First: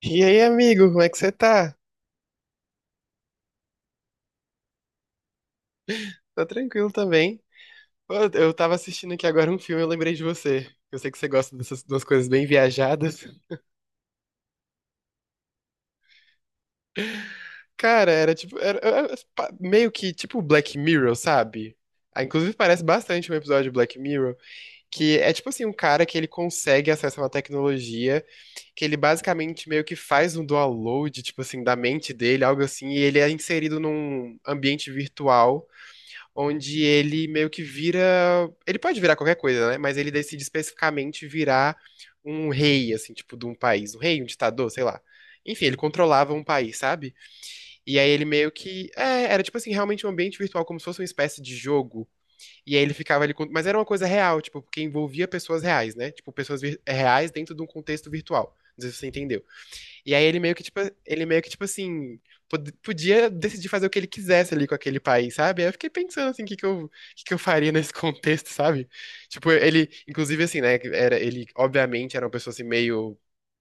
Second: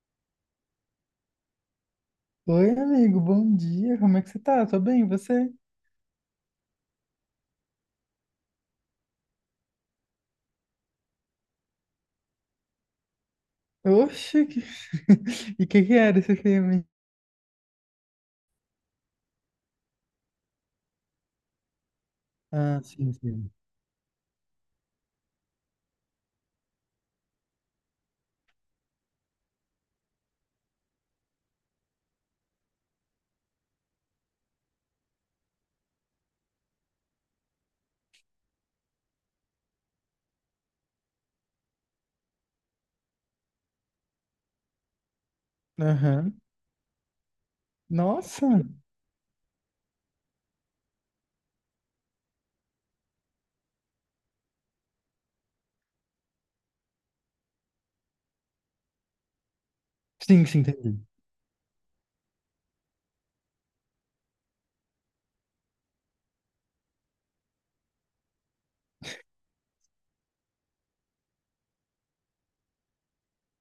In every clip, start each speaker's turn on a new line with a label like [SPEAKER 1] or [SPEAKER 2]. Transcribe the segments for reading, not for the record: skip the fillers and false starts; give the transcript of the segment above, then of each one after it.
[SPEAKER 1] E aí, amigo, como é que você tá?
[SPEAKER 2] Oi, amigo, bom dia. Como é que você tá? Tô bem, e você?
[SPEAKER 1] Tá tranquilo também? Pô, eu tava assistindo aqui agora um filme, eu lembrei de você. Eu sei que você gosta dessas duas coisas bem viajadas.
[SPEAKER 2] Oxe, que... e o que era esse filme?
[SPEAKER 1] Cara, era tipo, meio que tipo Black Mirror, sabe? Ah, inclusive
[SPEAKER 2] Ah,
[SPEAKER 1] parece
[SPEAKER 2] sim,
[SPEAKER 1] bastante um
[SPEAKER 2] sim.
[SPEAKER 1] episódio de Black Mirror, que é tipo assim, um cara que ele consegue acesso a uma tecnologia, que ele basicamente meio que faz um download, tipo assim, da mente dele, algo assim, e ele é inserido num ambiente virtual onde ele meio que vira. Ele pode virar qualquer coisa, né? Mas ele decide especificamente virar um rei, assim, tipo, de um país. Um rei, um ditador, sei lá. Enfim, ele controlava
[SPEAKER 2] Aham.
[SPEAKER 1] um país, sabe? E aí ele
[SPEAKER 2] Nossa!
[SPEAKER 1] meio que. É, era tipo assim, realmente um ambiente virtual, como se fosse uma espécie de jogo. E aí ele ficava ali. Mas era uma coisa real, tipo, porque envolvia pessoas reais, né? Tipo, reais dentro de um contexto virtual. Não sei se você entendeu. E aí ele
[SPEAKER 2] Sim,
[SPEAKER 1] meio
[SPEAKER 2] sim,
[SPEAKER 1] que, tipo,
[SPEAKER 2] entendi.
[SPEAKER 1] ele meio que, tipo assim, podia decidir fazer o que ele quisesse ali com aquele país, sabe? Aí eu fiquei pensando, assim, o que que eu faria nesse contexto, sabe? Tipo, ele, inclusive, assim, né, era, ele, obviamente, era uma pessoa, assim, meio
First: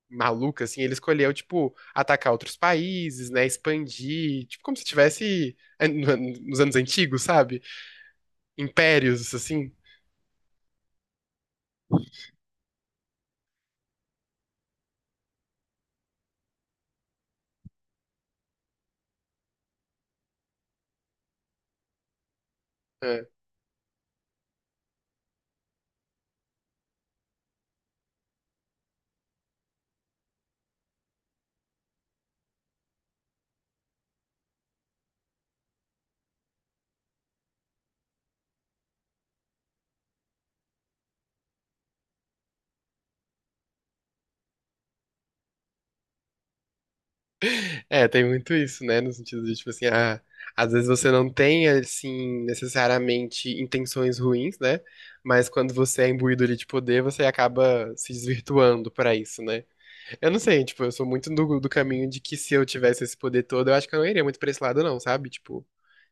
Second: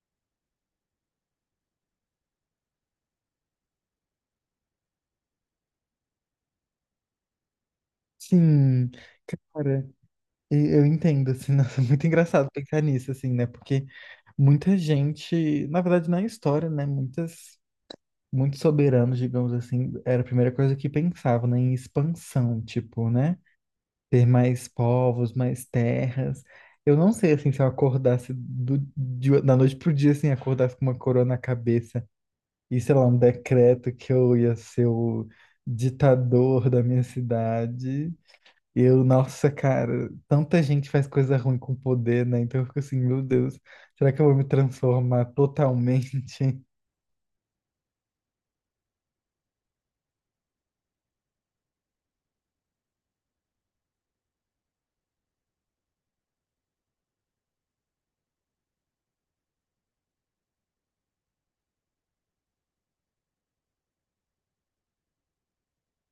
[SPEAKER 1] maluca, assim, ele escolheu, tipo, atacar outros países, né, expandir, tipo, como se tivesse nos anos antigos, sabe?
[SPEAKER 2] Sim,
[SPEAKER 1] Impérios, assim.
[SPEAKER 2] cara, eu entendo, assim, nossa, muito engraçado pensar nisso, assim, né? Porque muita gente, na verdade, na história, né? Muitas, muitos soberanos, digamos assim, era a primeira coisa que pensavam, né? Em expansão, tipo,
[SPEAKER 1] É.
[SPEAKER 2] né? Ter mais povos, mais terras. Eu não sei, assim, se eu acordasse da noite pro dia, assim, acordasse com uma coroa na cabeça e, sei lá, um decreto que eu ia ser o ditador da minha cidade. Eu, nossa, cara, tanta gente faz coisa ruim com poder, né? Então eu fico assim, meu Deus, será que eu vou me transformar totalmente?
[SPEAKER 1] É, tem muito isso, né? No sentido de, tipo assim, ah, às vezes você não tem, assim, necessariamente intenções ruins, né? Mas quando você é imbuído ali de poder, você acaba se desvirtuando pra isso, né? Eu não sei, tipo, eu sou muito do caminho de que se eu tivesse esse poder todo, eu acho que eu não iria muito pra esse lado, não, sabe? Tipo,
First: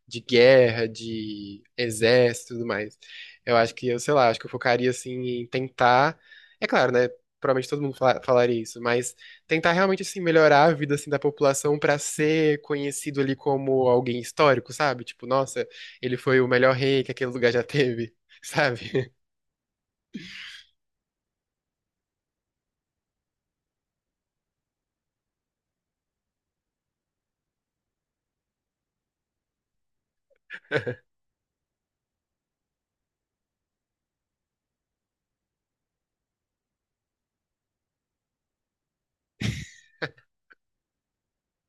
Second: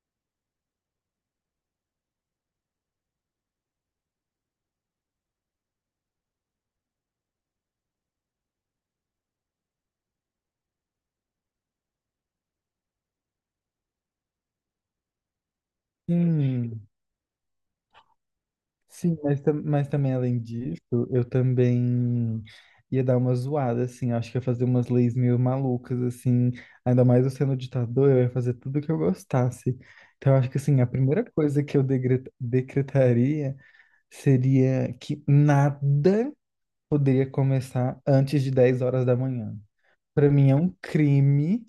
[SPEAKER 1] de guerra, de exército e tudo mais. Eu acho que eu, sei lá, acho que eu focaria assim em tentar. É claro, né? Provavelmente todo mundo falaria isso, mas tentar realmente assim melhorar a vida assim da população pra ser conhecido ali como alguém histórico, sabe? Tipo, nossa, ele foi o melhor
[SPEAKER 2] Hum.
[SPEAKER 1] rei que aquele lugar já teve, sabe?
[SPEAKER 2] Sim, mas, mas também além disso, eu também ia dar uma zoada, assim, acho que ia fazer umas leis meio malucas, assim, ainda mais eu sendo ditador, eu ia fazer tudo que eu gostasse. Então, eu acho que, assim, a primeira coisa que eu decretaria seria que nada poderia começar antes de 10 horas da manhã. Para mim é um crime,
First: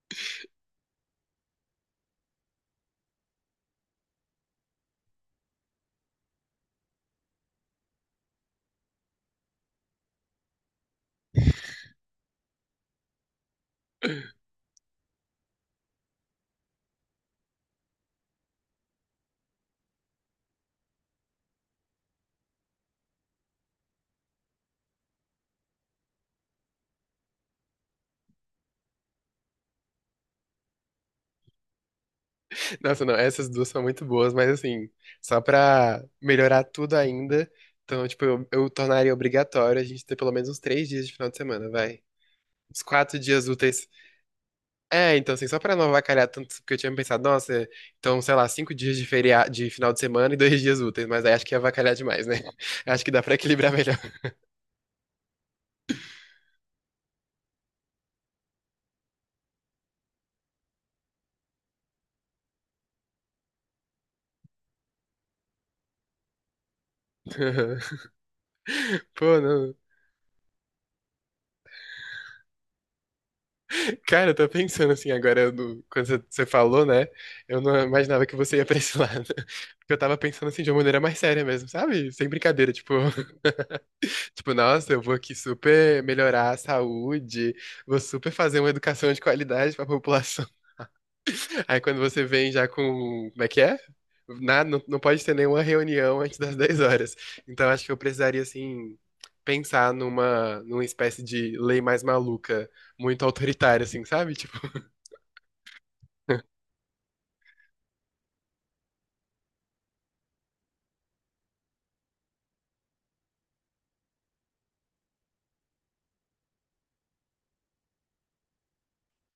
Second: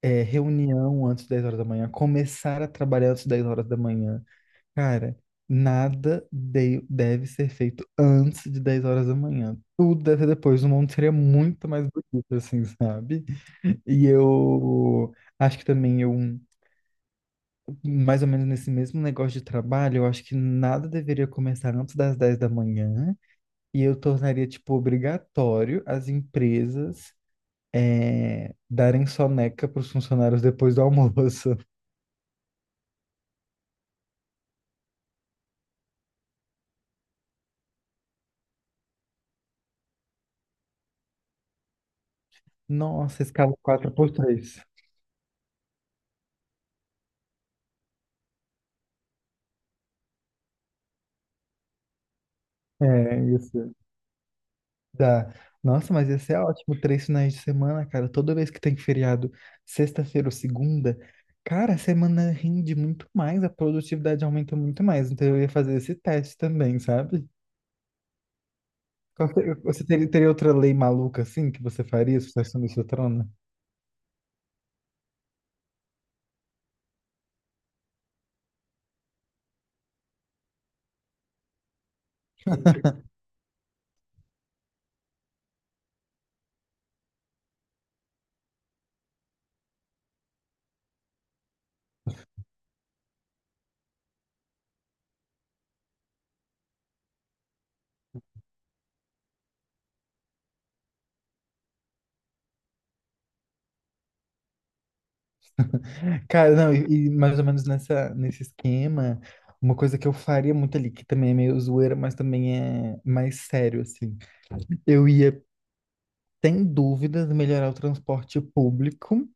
[SPEAKER 2] é, reunião antes de 10 horas da manhã, começar a trabalhar antes de 10 horas da manhã. Cara, nada deve ser feito antes de 10 horas da manhã. Tudo deve ser depois. O mundo seria muito mais bonito, assim, sabe? E eu acho que também eu, mais ou menos nesse mesmo negócio de trabalho, eu acho que nada deveria começar antes das 10 da manhã. E eu tornaria, tipo, obrigatório as empresas darem soneca para os funcionários depois do almoço.
[SPEAKER 1] Nossa, não, essas duas são muito boas, mas assim, só pra melhorar tudo ainda, então, tipo, eu tornaria obrigatório a gente ter pelo menos uns três dias de final de semana, vai. Uns quatro
[SPEAKER 2] Nossa,
[SPEAKER 1] dias
[SPEAKER 2] escala
[SPEAKER 1] úteis.
[SPEAKER 2] 4x3.
[SPEAKER 1] É, então, assim, só pra não avacalhar tanto, porque eu tinha pensado, nossa, então, sei lá, cinco dias de feriado, de final de semana e dois dias úteis, mas aí acho que ia avacalhar demais, né? Acho que
[SPEAKER 2] É,
[SPEAKER 1] dá pra equilibrar
[SPEAKER 2] isso.
[SPEAKER 1] melhor.
[SPEAKER 2] Dá. Nossa, mas ia ser ótimo, três finais de semana, cara. Toda vez que tem feriado, sexta-feira ou segunda, cara, a semana rende muito mais, a produtividade aumenta muito mais. Então eu ia fazer esse teste também, sabe?
[SPEAKER 1] Pô, não.
[SPEAKER 2] Você teria, teria outra lei maluca assim que você faria se você assumisse seu trono?
[SPEAKER 1] Cara, eu tô pensando assim agora, quando você falou, né? Eu não imaginava que você ia pra esse lado. Porque eu tava pensando assim de uma maneira mais séria mesmo, sabe? Sem brincadeira, tipo. Tipo, nossa, eu vou aqui super melhorar a saúde, vou super fazer uma educação de qualidade pra população. Aí quando você vem já com. Como é que é? Nada, não, não pode ter nenhuma reunião antes das 10 horas. Então acho que eu precisaria, assim, pensar numa espécie de lei mais maluca, muito autoritária, assim, sabe? Tipo.
[SPEAKER 2] Cara, não, e mais ou menos nessa, nesse esquema, uma coisa que eu faria muito ali, que também é meio zoeira, mas também é mais sério, assim. Eu ia, sem dúvidas, melhorar o transporte público.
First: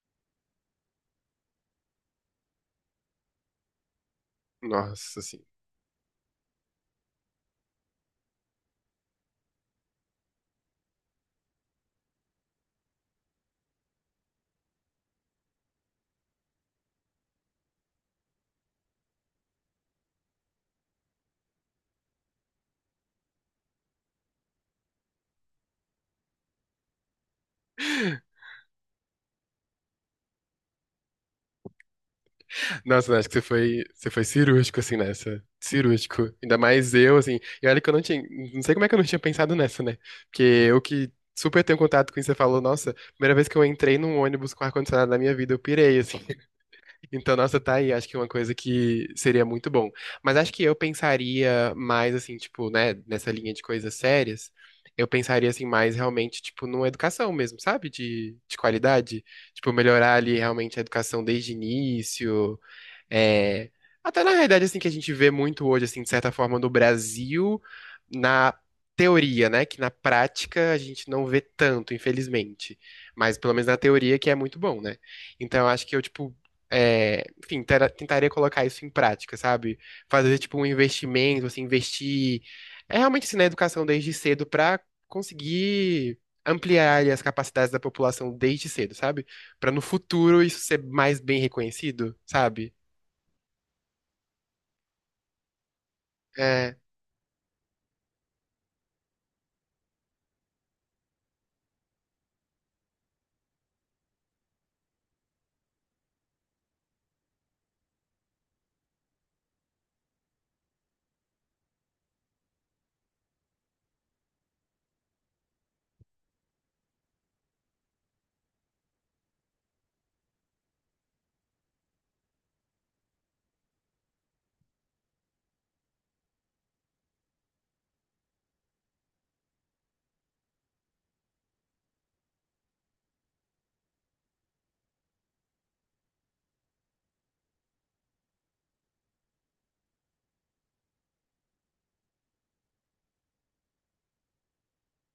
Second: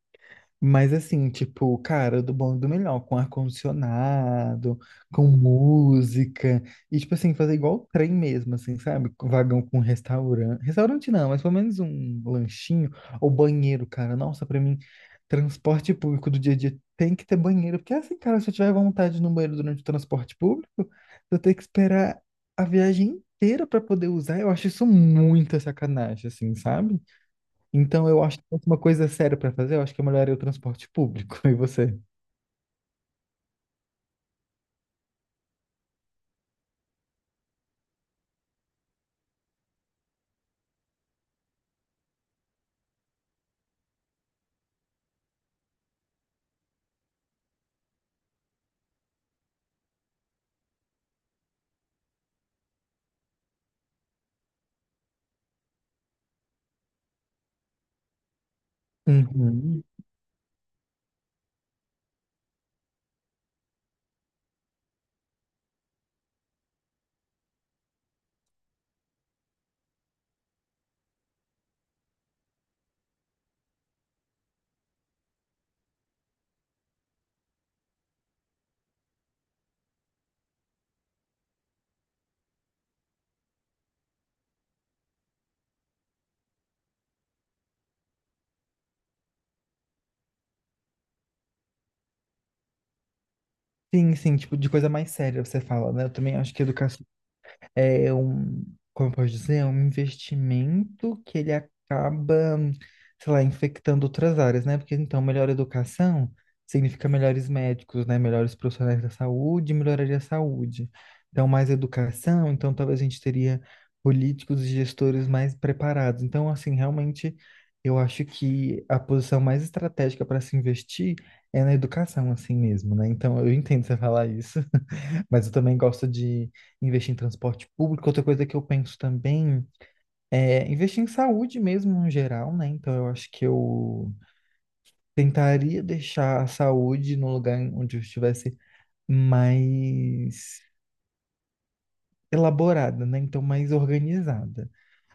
[SPEAKER 2] Mas assim, tipo, cara, do bom e do melhor, com ar-condicionado,
[SPEAKER 1] Nossa,
[SPEAKER 2] com
[SPEAKER 1] assim.
[SPEAKER 2] música, e tipo assim, fazer igual o trem mesmo, assim, sabe? Com vagão com restaurante. Restaurante não, mas pelo menos um lanchinho ou banheiro, cara. Nossa, pra mim, transporte público do dia a dia tem que ter banheiro, porque assim, cara, se eu tiver vontade de ir no banheiro durante o transporte público, eu tenho que esperar a viagem inteira pra poder usar. Eu acho isso muita sacanagem, assim, sabe? Então, eu acho que se fosse uma coisa séria pra fazer, eu acho que é melhoraria o transporte público. E você?
[SPEAKER 1] Nossa, acho que você foi cirúrgico, assim, nessa. Cirúrgico. Ainda mais eu, assim. E olha que eu não tinha. Não sei como é que eu não tinha pensado nessa, né? Porque eu que super tenho contato com isso, você falou, nossa, primeira vez que eu entrei num ônibus com ar-condicionado na minha vida, eu pirei, assim. Então, nossa, tá aí. Acho que é uma coisa que seria muito bom. Mas acho que eu pensaria mais, assim, tipo, né, nessa linha de coisas sérias. Eu pensaria, assim, mais realmente, tipo, numa educação mesmo, sabe? De qualidade. Tipo,
[SPEAKER 2] Uhum.
[SPEAKER 1] melhorar ali realmente a educação desde o início. É, até na realidade, assim, que a gente vê muito hoje, assim, de certa forma, no Brasil, na teoria, né? Que na prática a gente não vê tanto, infelizmente. Mas pelo menos na teoria que é muito bom, né? Então eu acho que eu, tipo, é, enfim, tentaria colocar isso em prática, sabe? Fazer, tipo, um investimento, assim, investir é realmente assim, na educação desde cedo pra conseguir ampliar ali, as capacidades da população desde cedo, sabe? Pra no futuro isso ser mais bem reconhecido, sabe?
[SPEAKER 2] Sim, sim, tipo, de coisa mais séria você fala, né? Eu também acho que
[SPEAKER 1] É.
[SPEAKER 2] educação é um, como eu posso dizer, é um investimento que ele acaba, sei lá, infectando outras áreas, né? Porque então melhor educação significa melhores médicos, né? Melhores profissionais da saúde, melhoraria a saúde. Então mais educação, então talvez a gente teria políticos e gestores mais preparados. Então assim, realmente eu acho que a posição mais estratégica para se investir é na educação assim mesmo, né? Então eu entendo você falar isso. Mas eu também gosto de investir em transporte público. Outra coisa que eu penso também é investir em saúde mesmo, no geral, né? Então eu acho que eu tentaria deixar a saúde no lugar onde eu estivesse mais elaborada, né? Então mais organizada.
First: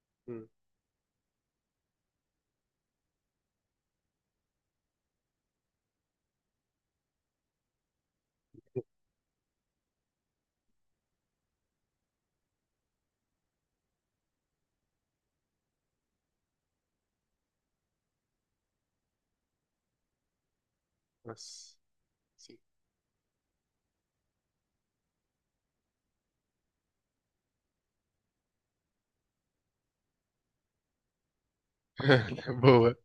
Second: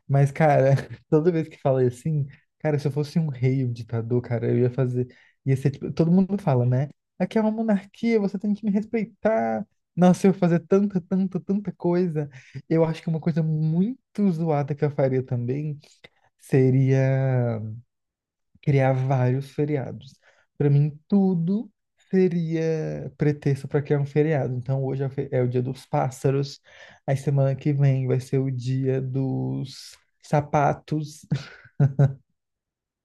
[SPEAKER 2] Mas,
[SPEAKER 1] Hum,
[SPEAKER 2] cara, toda vez que fala assim, cara, se eu fosse um rei, um ditador, cara, eu ia fazer. Ia ser tipo. Todo mundo fala, né? Aqui é uma monarquia, você tem que me respeitar. Nossa, eu ia fazer tanta, tanta, tanta coisa. Eu acho que uma coisa muito zoada que eu faria também seria criar vários feriados. Para mim, tudo
[SPEAKER 1] nossa. Sim.
[SPEAKER 2] seria pretexto para criar um feriado. Então, hoje é o é o dia dos pássaros, aí semana que vem vai ser o dia dos sapatos.
[SPEAKER 1] Boa.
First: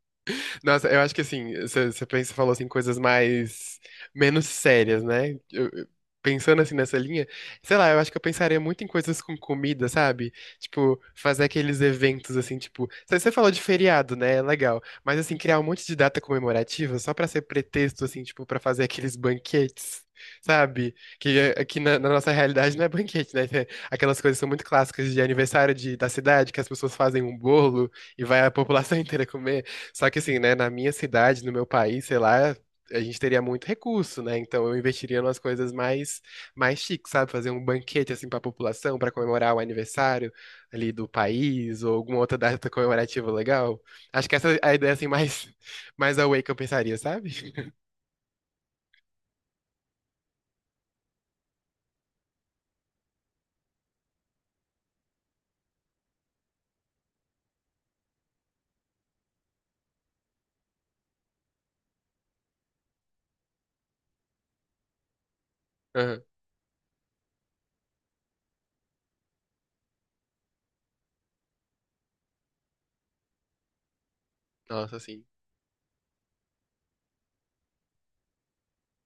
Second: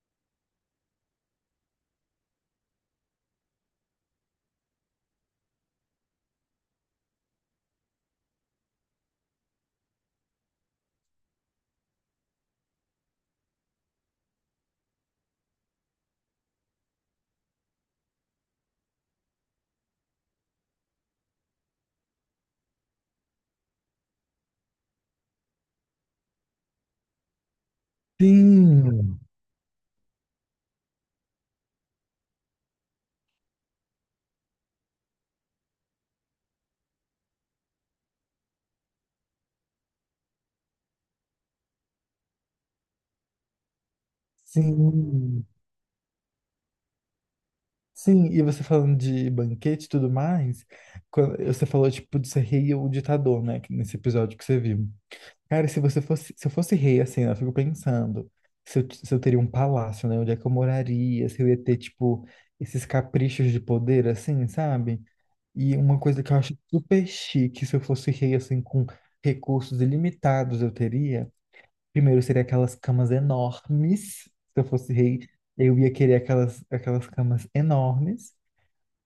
[SPEAKER 1] Nossa, eu acho que assim, você pensa, falou assim, coisas mais menos sérias, né? Pensando assim nessa linha, sei lá, eu acho que eu pensaria muito em coisas com comida, sabe? Tipo, fazer aqueles eventos assim, tipo, você falou de feriado, né? É legal. Mas assim, criar um monte de data comemorativa só pra ser pretexto assim, tipo, pra fazer aqueles banquetes. Sabe? Aqui na nossa realidade não é banquete, né? É, aquelas coisas que são muito clássicas de aniversário da cidade, que as pessoas fazem um bolo e vai a população
[SPEAKER 2] Sim,
[SPEAKER 1] inteira comer. Só que assim, né, na minha cidade, no meu país, sei lá, a gente teria muito recurso, né? Então eu investiria nas coisas mais chiques, sabe? Fazer um banquete assim para a população para comemorar o aniversário ali do país ou alguma outra data comemorativa legal. Acho que essa é a ideia assim
[SPEAKER 2] sim,
[SPEAKER 1] mais mais away que eu pensaria, sabe?
[SPEAKER 2] sim. E você falando de banquete e tudo mais, quando você falou tipo de ser rei ou ditador, né? Nesse episódio que você viu. Cara, se você fosse, se eu fosse rei, assim, né, eu fico pensando se eu teria um palácio, né? Onde é que eu moraria? Se eu ia ter, tipo, esses caprichos de poder, assim, sabe? E uma coisa
[SPEAKER 1] Aham.
[SPEAKER 2] que eu acho super chique, se eu fosse rei, assim, com recursos ilimitados, eu teria. Primeiro, seria aquelas camas enormes. Se eu fosse
[SPEAKER 1] Nossa,
[SPEAKER 2] rei,
[SPEAKER 1] assim.
[SPEAKER 2] eu ia querer aquelas camas enormes.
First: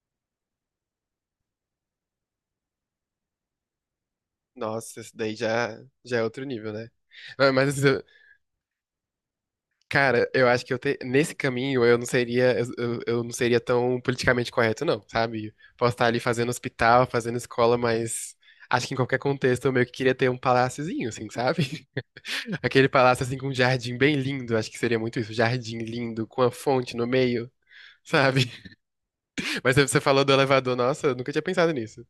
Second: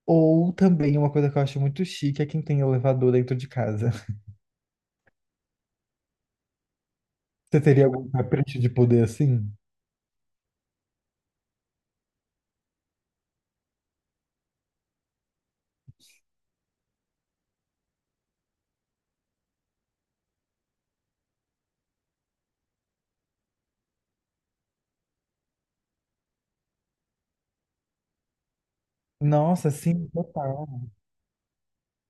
[SPEAKER 2] Ou também uma coisa que eu acho muito chique é quem tem elevador dentro de casa.
[SPEAKER 1] Nossa, isso daí já é outro nível, né? Ah,
[SPEAKER 2] Você
[SPEAKER 1] mas
[SPEAKER 2] teria
[SPEAKER 1] assim,
[SPEAKER 2] algum capricho de poder assim?
[SPEAKER 1] cara, eu acho que nesse caminho eu não seria eu não seria tão politicamente correto, não, sabe? Posso estar ali fazendo hospital, fazendo escola, mas acho que em qualquer contexto eu meio que queria ter um paláciozinho, assim, sabe? Aquele palácio assim com um jardim bem lindo, acho que seria muito isso, jardim lindo com a fonte no meio, sabe?
[SPEAKER 2] Nossa,
[SPEAKER 1] Mas você
[SPEAKER 2] sim,
[SPEAKER 1] falou do elevador,
[SPEAKER 2] total.
[SPEAKER 1] nossa, eu nunca tinha pensado nisso.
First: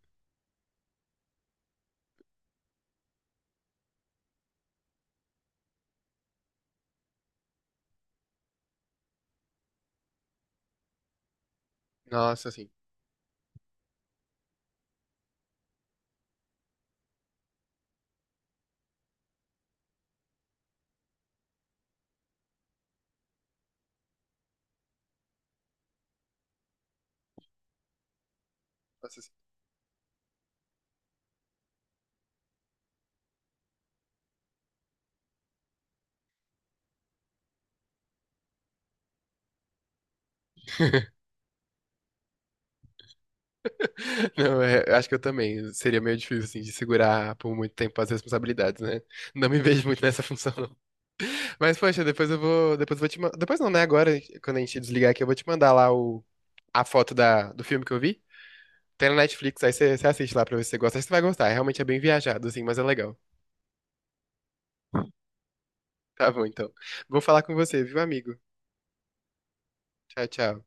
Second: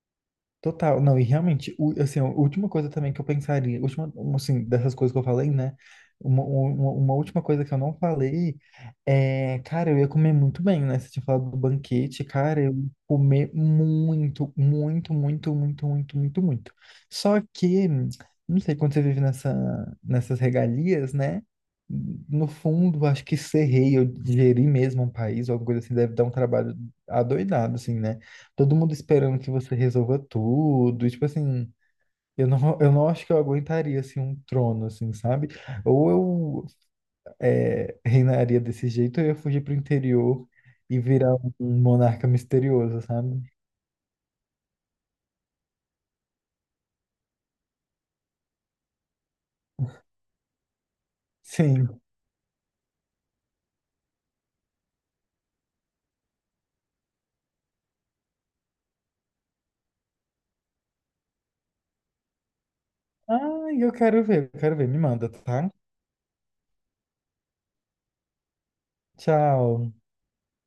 [SPEAKER 2] Total. Não, e realmente, assim, a última coisa também que eu pensaria, última, um, assim, dessas coisas que eu falei, né? Uma última coisa que eu não falei é, cara, eu ia comer muito bem, né? Você tinha falado do banquete,
[SPEAKER 1] Nossa,
[SPEAKER 2] cara,
[SPEAKER 1] assim.
[SPEAKER 2] eu ia comer muito, muito, muito, muito, muito, muito, muito. Só que, não sei, quando você vive nessa, nessas regalias, né? No fundo, acho que ser rei ou gerir mesmo um país, ou alguma coisa assim, deve dar um trabalho adoidado, assim, né? Todo mundo
[SPEAKER 1] Nossa, assim.
[SPEAKER 2] esperando que você resolva tudo. E, tipo assim, eu não acho que eu aguentaria, assim, um trono, assim, sabe? Ou eu é, reinaria desse jeito, ou eu ia fugir pro interior e virar um monarca misterioso, sabe?
[SPEAKER 1] Não, é, eu acho que eu também. Seria meio difícil, assim, de segurar por muito tempo as responsabilidades, né? Não me vejo muito nessa função. Mas,
[SPEAKER 2] Sim.
[SPEAKER 1] poxa, depois eu vou. Depois eu vou te mandar. Depois não, né? Agora, quando a gente desligar aqui, eu vou te mandar lá o... a foto da... do filme que eu vi. Tem na Netflix, aí você assiste lá pra ver se você gosta. Acho que você vai gostar. É realmente é bem viajado, assim, mas é legal.
[SPEAKER 2] Ai, eu quero ver, eu quero ver. Me manda, tá?
[SPEAKER 1] Tá bom, então. Vou falar com você, viu, amigo?
[SPEAKER 2] Tchau.
[SPEAKER 1] Tchau, tchau.